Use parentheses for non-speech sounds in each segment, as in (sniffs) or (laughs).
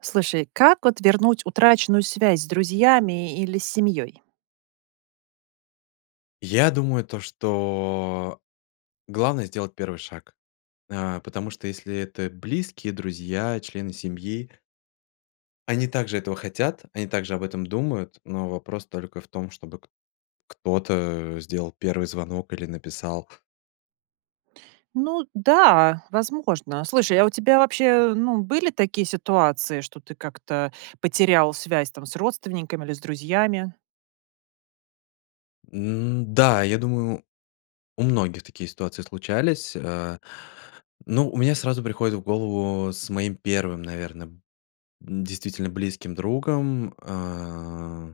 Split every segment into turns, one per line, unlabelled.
Слушай, как вот вернуть утраченную связь с друзьями или семьей?
Я думаю то, что главное сделать 1 шаг, а, потому что, если это близкие, друзья, члены семьи они также этого хотят, они также об этом думают, но вопрос только в том, чтобы к кто-то, э, сделал 1 звонок или написал.
Ну да, возможно. Слушай, а у тебя вообще, ну, были такие ситуации, что ты как-то потерял связь, там, с родственниками или с друзьями?
М, да, я думаю у многих такие ситуации случались, э. Ну, у меня сразу приходит в голову с моим 1, наверное, действительно, близким другом, э.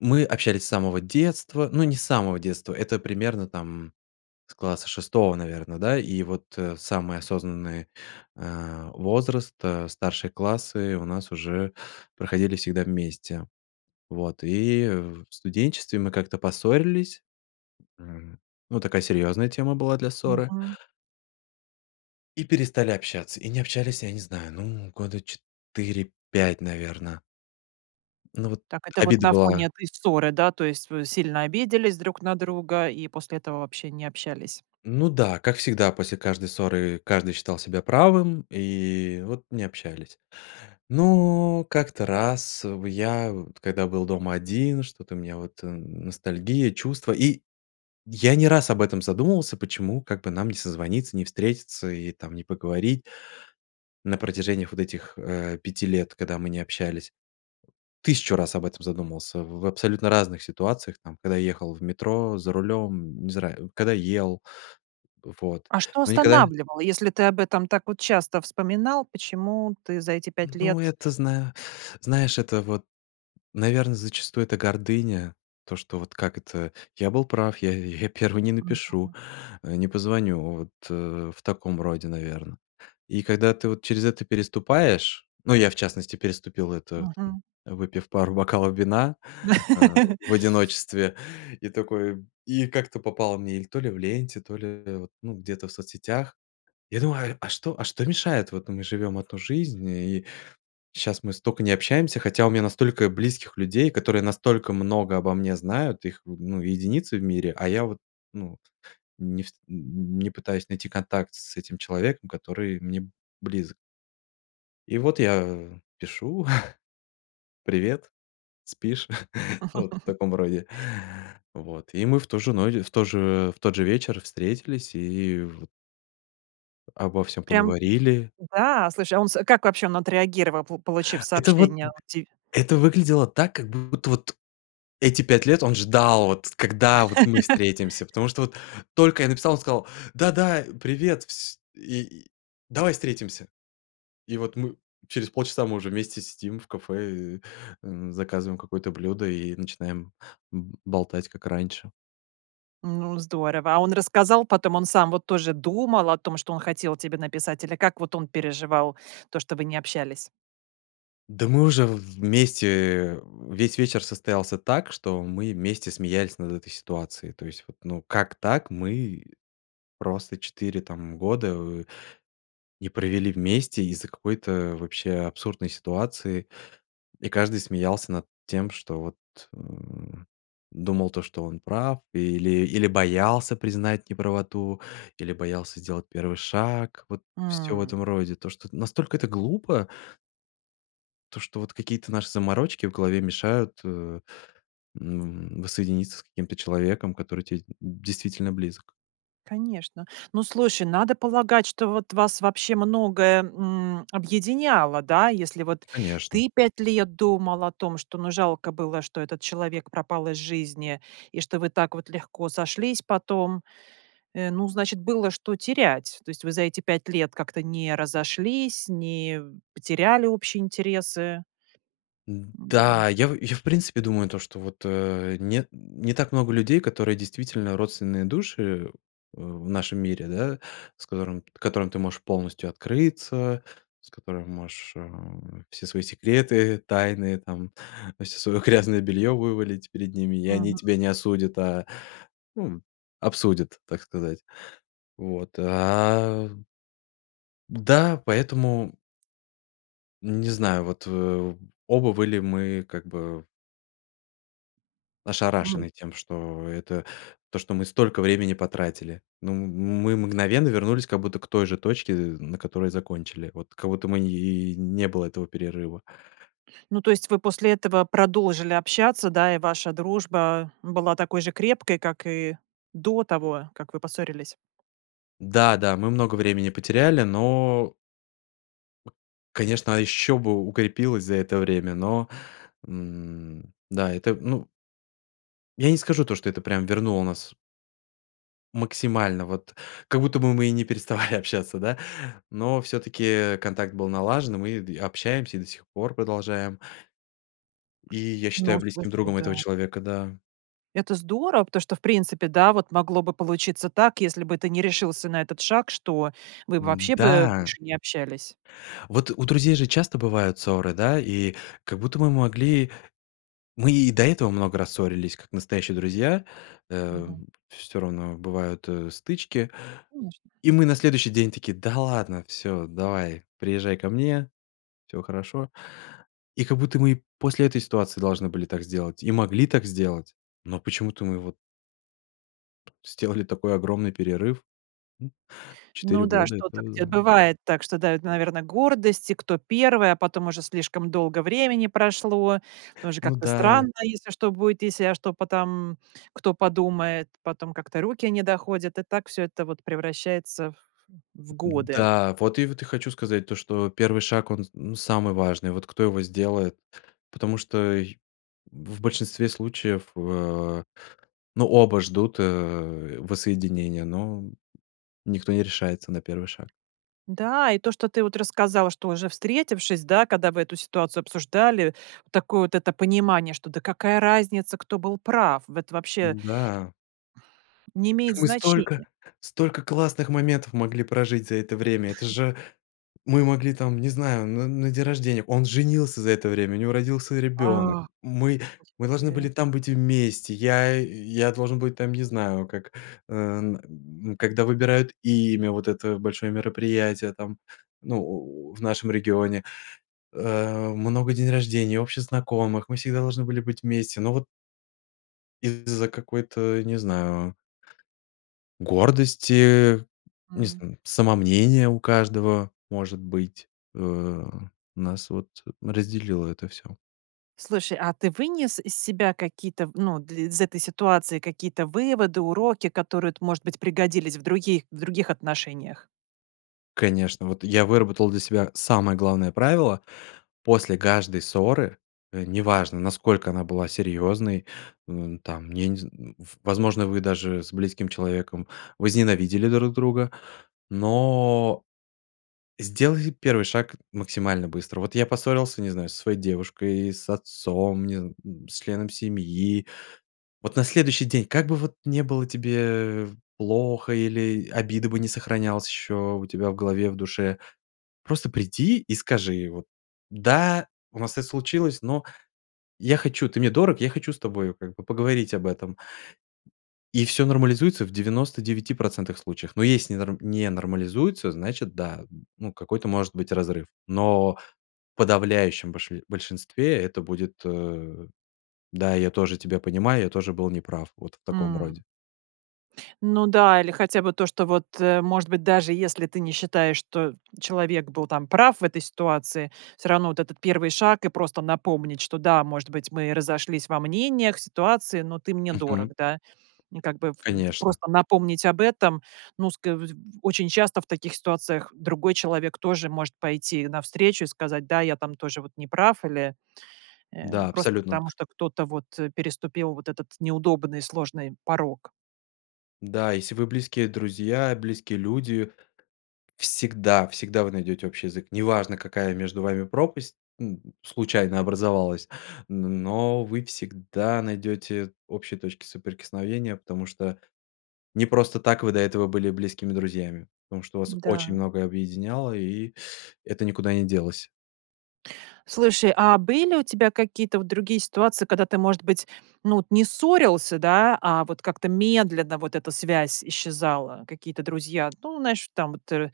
Мы общались с самого детства. Ну, не с самого детства, это примерно, там, с класса 6, наверное, да? И вот, э, самый осознанный, э, возраст, э, старшие классы у нас уже проходили всегда вместе. Вот и в студенчестве мы как-то поссорились., Ну, такая серьезная тема была для ссоры.
Мгм.
И перестали общаться и не общались, я не знаю, ну, года 4-5, наверно. Ну вот
Так это вот
обида
на фоне
была.
этой ссоры, да, то есть вы сильно обиделись друг на друга и после этого вообще не общались.
Ну да, как всегда, после каждой ссоры каждый считал себя правым, и вот не общались. Но как-то раз в я, вот когда был дома один, что-то у меня вот ностальгия, чувства, и я не раз об этом задумывался, почему как бы нам не созвониться, не встретиться и, там, не поговорить. На протяжении х вот этих, э, 5 лет, когда мы не общались. 1 000 раз об этом задумывался в в абсолютно разных ситуациях, там, когда ехал в метро, за рулем, не знаю, когда ел, вот.
А что
Но никогда
останавливало, если ты об этом так вот часто вспоминал, почему ты за эти 5
Ну,
лет?
это, зна знаешь, это вот, наверно, зачастую, это гордыня. То, что вот как это? Я был прав, я я 1 не напишу,
Мгм.
э, не позвоню. Вот, э, в таком роде, наверное. И когда ты вот через это переступаешь, ну, я, в частности, переступил это, там,
Мгм.
выпив пару бокалов вина, а,
(laughs)
в одиночестве, и такой, и как-то попала мне или то ли в ленте, то ли, э, ну где-то в соцсетях. Я думаю: а что а что, мешает? Вот, ну, мы живём 1 жизнь, и щас мы столько не общаемся, хотя у меня настолько близких людей, которые настолько много обо мне знают, их в ну, единицы в мире, а я вот, ну не ф не пытаюсь найти контакт с этим человеком, который мне близок. И вот я, а, пишу: (chuckles) "Привет, спишь?" (chuckles) Вот в таком роде.
(laughs)
Вот. И мы в ту же ночь, в тот же, в тот же вечер встретились и в обо всем
Прям,
поговорили.
да, слушай, а он с как вообще он отреагировал, по получив
Это вот,
сообщение
м,
от ти
это выглядело так, как будто, вот эти 5 лет он ждал, вот когда, вот мы
(laughs)
встретимся. Потому что, вот только я написал, он сказал: "Да-да, привет, вс и. Давай встретимся!" И вот мы через полчаса мы уже вместе сидим в кафе, э, заказываем какое-то блюдо и начинаем б болтать как раньше.
Ну, здорово, а он рассказал потом, он сам вот тоже думал о том, что он хотел тебе написать или как вот он переживал то, что вы не общались?
Да, мы уже в вместе, э, весь вечер состоялся так, что мы вместе смеялись над этой ситуацией то есть вот, ну, вот как так мы просто 4, там, года, э, не провели вместе из-за какой-то вообще абсурдной ситуации, и каждый смеялся над тем что вот, э, думал то, что он прав или или боялся признать неправоту, или боялся сделать 1 шаг вот всё в этом
М.
роде, то что, настолько это глупо. То что вот какие-то наши заморочки в голове мешают, э, м, воссоединиться с каким-то человеком, который тебе д действительно близок.
Конечно. Ну, слушай, надо полагать, что вот вас вот вообще многое, м, объединяло, да, если вот
Конечно!
ты 5 лет думал о том, что, ну, жалко было, что этот человек пропал из жизни, и что вы так вот легко сошлись потом, э, ну значит было что терять, то есть вы за эти 5 лет как-то не разошлись, не потеряли общие интересы.
Да. Я в я в принципе думаю то, что вот, э, не не так много людей, которые, действительно, родственные души, э, в в нашем мире, да, с которым которым ты можешь полностью открыться, с которыми можешь, э, все свои секреты, тайны, там, всё своё грязное бельё вывалить перед ними, и они
Мгм.
тебя не осудят, а, м, обсудят, так сказать. Вот. А. Да, поэтому. Не знаю, вот, э, оба были мы, как бы
М.
ошарашены тем, что, это, то что мы столько времени потратили. Ну, м мы мгновенно вернулись как будто к той же точке, э, на которой закончили. Вот как будто мы, и, не было этого перерыва.
Ну, то есть вы после этого продолжили общаться, да? И ваша дружба, а, была такой же крепкой, как и до того как вы поссорились.
Да, да, мы много времени потеряли, но конечно, а еще бы укрепилось за это время, но, м, да, это, ну я не скажу то, что это прямо вернуло нас максимально, вот как будто бы мы и не переставали общаться, да, но всё-таки, э, контакт был налажен, мы д общаемся и до сих пор продолжаем. И я
Ну
считаю близким
слушай,
другом этого
да.
человека, да.
Это здорово, потому что в принципе, да, вот могло бы получиться так, если бы ты не решился на этот шаг, что вы
М,
вообще бы
да.
больше не общались.
Вот у друзей же часто бывают ссоры, да? И как будто мы могли мы и до этого много раз ссорились, как настоящие друзья. Э,
Мгм.
всё равно бывают, э, стычки.
Конечно.
И мы на следующий день такие: "Да ладно, всё, давай, приезжай ко мне. Всё хорошо." И как будто мы и после этой ситуации должны были так сделать, и могли так сделать, но почему-то мы вот Сделали такой огромный перерыв.
Ну
4
да,
года это,
что-то
да.
где бывает так, что давит, наверное, гордость, кто 1, а потом уже слишком долго времени прошло, тоже
Ну
как-то
да.
странно, если что будет, если, а что потом кто подумает, потом как-то руки не доходят, и так всё это вот превращается в годы.
Да, вот и, вот, хочу сказать то, что 1 шаг он с самый важный, вот кто его сделает. Потому что, э, в большинстве случаев, э, ну, оба ждут, э, воссоединения, но никто не решается на 1 шаг.
Да, и то, что ты вот рассказал, что уже встретившись, да, када вы эту ситуацию обсуждали, такое вот это понимание, что да какая разница, кто был прав это вообще
М-да.
не имеет
Мы столько
значения.
столько классных моментов могли прожить за это время! Это же. Мы могли там, не знаю, н на день рождения. Он женился за это время, у него родился ребёнок,
А.
мы
Просто
мы должны
тебе
были там быть вместе, я, э, я должен быть, там, не знаю, как, э, когда выбирают имя, вот это большое мероприятие, там, ну, у в нашем регионе, э, много день рождений, общих знакомых, мы всегда должны были быть вместе, ну вот. Из-за какой-то, не знаю, гордости, э, не
М.
зн самомнения у каждого, может быть, э, у нас вот разделило это всё.
Слушай, а ты вынес из себя какие-то, ну, д из этой ситуации какие-то выводы, уроки, которые вот может быть пригодились в других, в других отношениях?
Конечно, вот я выработал для себя самое главное правило: после каждой ссоры, э, неважно, насколько она была серьезной, м, там, я не зн в возможно, вы даже с близким человеком возненавидели друг друга, но сделай первый шаг максимально быстро. Вот я поссорился, не знаю, со своей девушкой, с отцом, не зн с членом семьи. Вот на следующий день, как бы вот ни было тебе плохо, или обида бы ни сохранялась еще у тебя в голове, в душе, просто приди и скажи, и вот: "Да, у нас это случилось, но я хочу, ты мне дорог, я хочу с тобой, как бы, поговорить об этом". И всё нормализуется в 99 % случаев. Но если не норм не нормализуется, значит, да, ну, какой-то, может быть, разрыв. Но в подавляющем больш большинстве это будет, э: "Да, я тоже тебя понимаю, я тоже был неправ". Вот в таком
М.
роде.
Ну да, или хотя бы то, что вот, э, может быть, даже если ты не считаешь, что человек был там прав в этой ситуации, всё равно вот этот 1 шаг, и просто напомнить, что да, может быть, мы разошлись во мнениях, ситуации, но ты мне дорог,
Мгм.
да. Как бы, в д
Конечно.
просто напомнить об этом, ну, ск вдь очень часто в таких ситуациях другой человек тоже может пойти навстречу и сказать: "Да, я там тоже вот не прав или, э,
Да,
просто
абсолютно.
потому что кто-то вот переступил вот этот неудобный, сложный порог".
Да, если вы близкие друзья, близкие люди всегда, всегда вы найдете общий язык. Неважно, какая между вами пропасть, м, случайно образовалась, н но вы всегда найдете общие точки соприкосновения, потому что не просто так вы до этого были близкими друзьями. Потому что вас очень
Да.
многое объединяло, и это никуда не делось.
Слушай, а были у тебя какие-то вот другие ситуации, когда ты, может быть, ну вот не ссорился, да, а вот как-то медленно вот эта связь исчезала? Какие-то друзья, ну знаешь, там вот, э,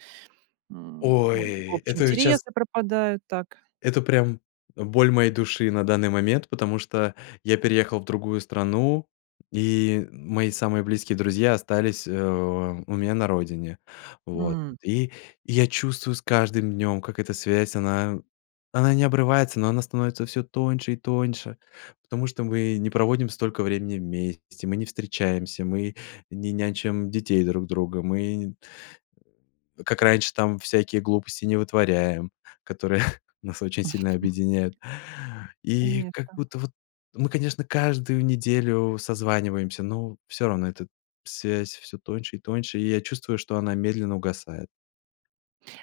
м, о, и в
Ой,
общем
это ведь щас
интересы пропадают так.
Это прям боль моей души на данный момент, потому что я переехал в другую страну, и мои самые близкие друзья остались, э, у меня на родине. Вот,
М.
и я чувствую с каждым днем как эта связь, она она не обрывается, но она становится всё тоньше и тоньше, потому что мы не проводим столько времени вместе, мы не встречаемся, мы не нянчим детей друг друга. Мы как раньше там всякие глупости не вытворяем, которые (chuckles) нас очень сильно объединяют.
(chuckles)
И как
Конечно.
будто вот, мы, конечно, каждую неделю созваниваемся, но всё равно эта связь всё тоньше и тоньше, и я чувствую, что она медленно угасает.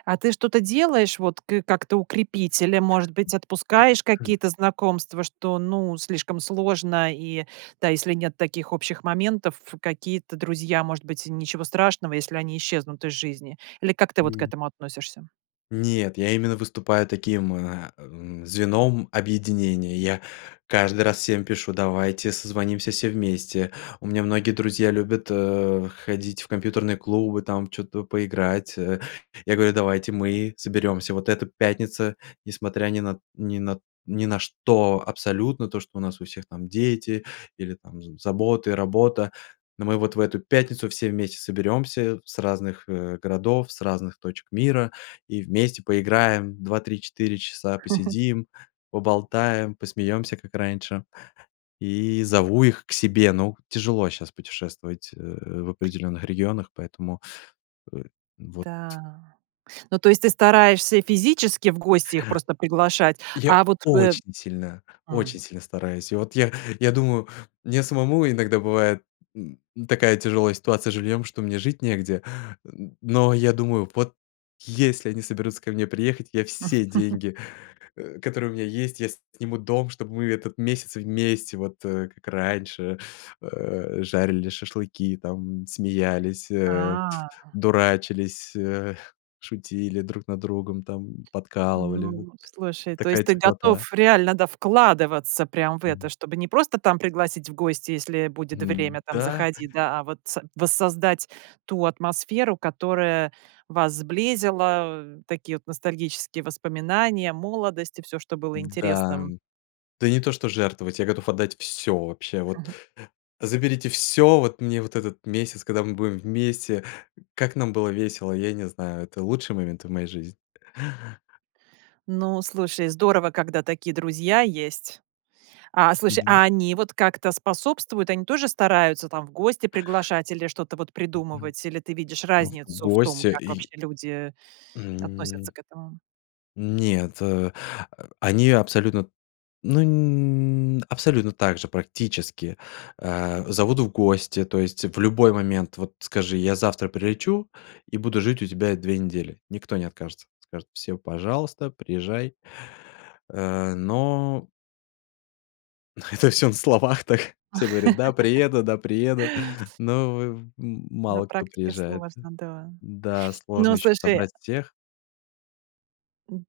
А ты что-то делаешь, вот, кы как-то укрепителем, может быть, отпускаешь какие-то знакомства, что, ну, слишком сложно, и, да, если нет таких общих моментов, какие-то друзья, может быть, ничего страшного, если они исчезнут из жизни? Или как ты вот к этому относишься?
Нет, я именно выступаю таким, э, м, звеном объединения, я каждый раз всем пишу: "Давайте созвонимся все вместе". У меня многие друзья любят, э, ходить в компьютерные клубы, там чё-то поиграть. Э, я говорю: "Давайте мы соберемся! Вот это пятница, несмотря ни на ни на ни на что абсолютно, то что у нас у всех там дети, или там з заботы, работа, ну мы вот в эту пятницу все вместе соберемся с разных, э, городов, с разных точек мира, и вместе поиграем 2-3-4 часа,
(chuckles)
посидим, поболтаем, посмеемся как раньше". И зову их к себе. Ну, тяжело щас путешествовать, э, в определенных регионах, поэтому, э, вот.
Да, ну то есть ты стараешься физически в гости их просто приглашать?
Я
А вот, э
очень сильно, очень
Хм.
сильно стараюсь. И вот я я думаю, мне самому иногда бывает, н ну такая тяжелая ситуация с жильем, что мне жить негде, н но я думаю: вот если они соберутся ко мне приехать, я все
(chuckles)
деньги, э, которые у меня есть, я сниму дом, чтобы мы этот месяц вместе вот, э, как раньше, э, жарили шашлыки, там смеялись, э,
А.
дурачились, э, шутили друг над другом, там подкалывали.
Ну, слушай, то есть
Такая
ты
теплота.
готов реально, да, вкладываться прям в это. Чтобы не просто там пригласить в гости, "если будет время там-
Да.
заходи", да, а вот са воссоздать ту атмосферу, которая вас сблизила. Такие вот ностальгические воспоминания, молодость, и всё, что было
М, да.
интересным.
Да не то что жертвовать, я готов отдать всё вообще. Вот
Ага.
заберите всё вот, мне вот этот месяц, когда мы будем вместе Как нам было весело, я не знаю, это лучший момент в моей жизни.
Ну, слушай, здорово, когда такие друзья есть. А, слушай,
Да.
а они вот как-то способствуют? Они тоже стараются там в гости приглашать или что-то вот
Мгм.
придумывать? Или ты видишь
В
разницу в том,
гости,
как
и
вообще люди относятся
М
к этому?
Нет, э, они абсолютно, ну абсолютно также, практически, э, зовут в гости. То есть в любой момент вот скажи: "Я завтра прилечу и буду жить у тебя 2 недели"- никто не откажется. Скажут: "Всё, пожалуйста, приезжай". Э, но Но это всё на словах так. Все говорят: "Да, приеду, да, приеду."
(laughs)
(chuckles) Но, э, в м
На
мало кто
практике
приезжает.
сложно, да.
Да,
(sniffs) Ну,
сложно щас
слушай
собрать всех.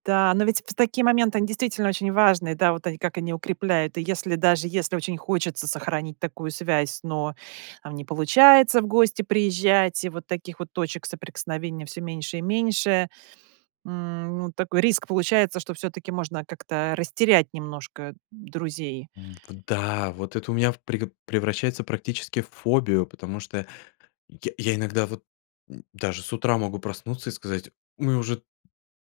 Да, но ведь в такие моменты, они действительно очень важные, да, вот они как они укрепляют. И если даже, если очень хочется сохранить такую связь, но, там, не получается в гости приезжать, и вот таких вот точек соприкосновения всё меньше и меньше, м, ну, такой риск получается, что всё-таки можно как-то растерять немножко друзей.
М, вот да. Вот это у меня в преп превращается практически в фобию. Потому что я я иногда вот, м, даже с утра могу проснуться и сказать: "Мы уже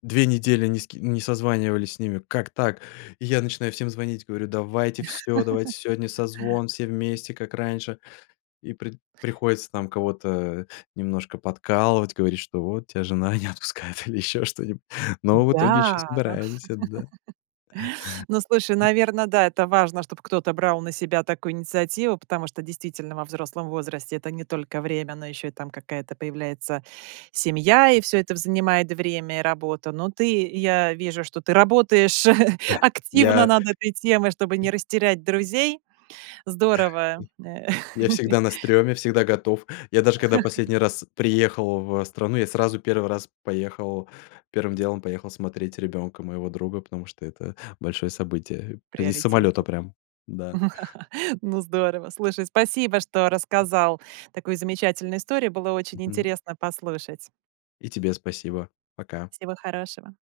2 недели ни с ке ни созванивались с ними. Как так?". И я начинаю всем звонить, говорю: "Давайте всё,
(laughs)
давайте сегодня созвон все вместе, как раньше." И при приходится там кого-то, э, немножко подкалывать. Говорить, что: "Вот, тя жена не отпускает", или ещё что-нибудь. Но в итоге еще
Да,
собираемся, да.
но (laughs) Ну слушай,
(chuckles)
наверно, да, это важно, чтоб кто-то брал на себя такую инициативу. Потому что, действительно, во взрослом возрасте это не только время, но еще и там какая-то появляется семья. И всё это в занимает время, и работа. Но ты, я вижу, что ты работаешь (chuckles)
(chuckles)
активно
Я
над этой темой, чтобы не растерять друзей. Здорово, э
Я всегда на
(laughs)
стрёме, всегда готов. Я даже когда последний раз
(chuckles)
приехал в страну, я сразу 1 раз поехал, 1 делом поехал смотреть ребенка моего друга, потому что это большое событие.
В
П из самолета
приоритете.
прям, да.
(laughs) Ну здорово. Слушай, спасибо, что рассказал такую замечательную историю. Было очень
Мгм.
интересно послушать.
И тебе спасибо, пока.
Всего хорошего.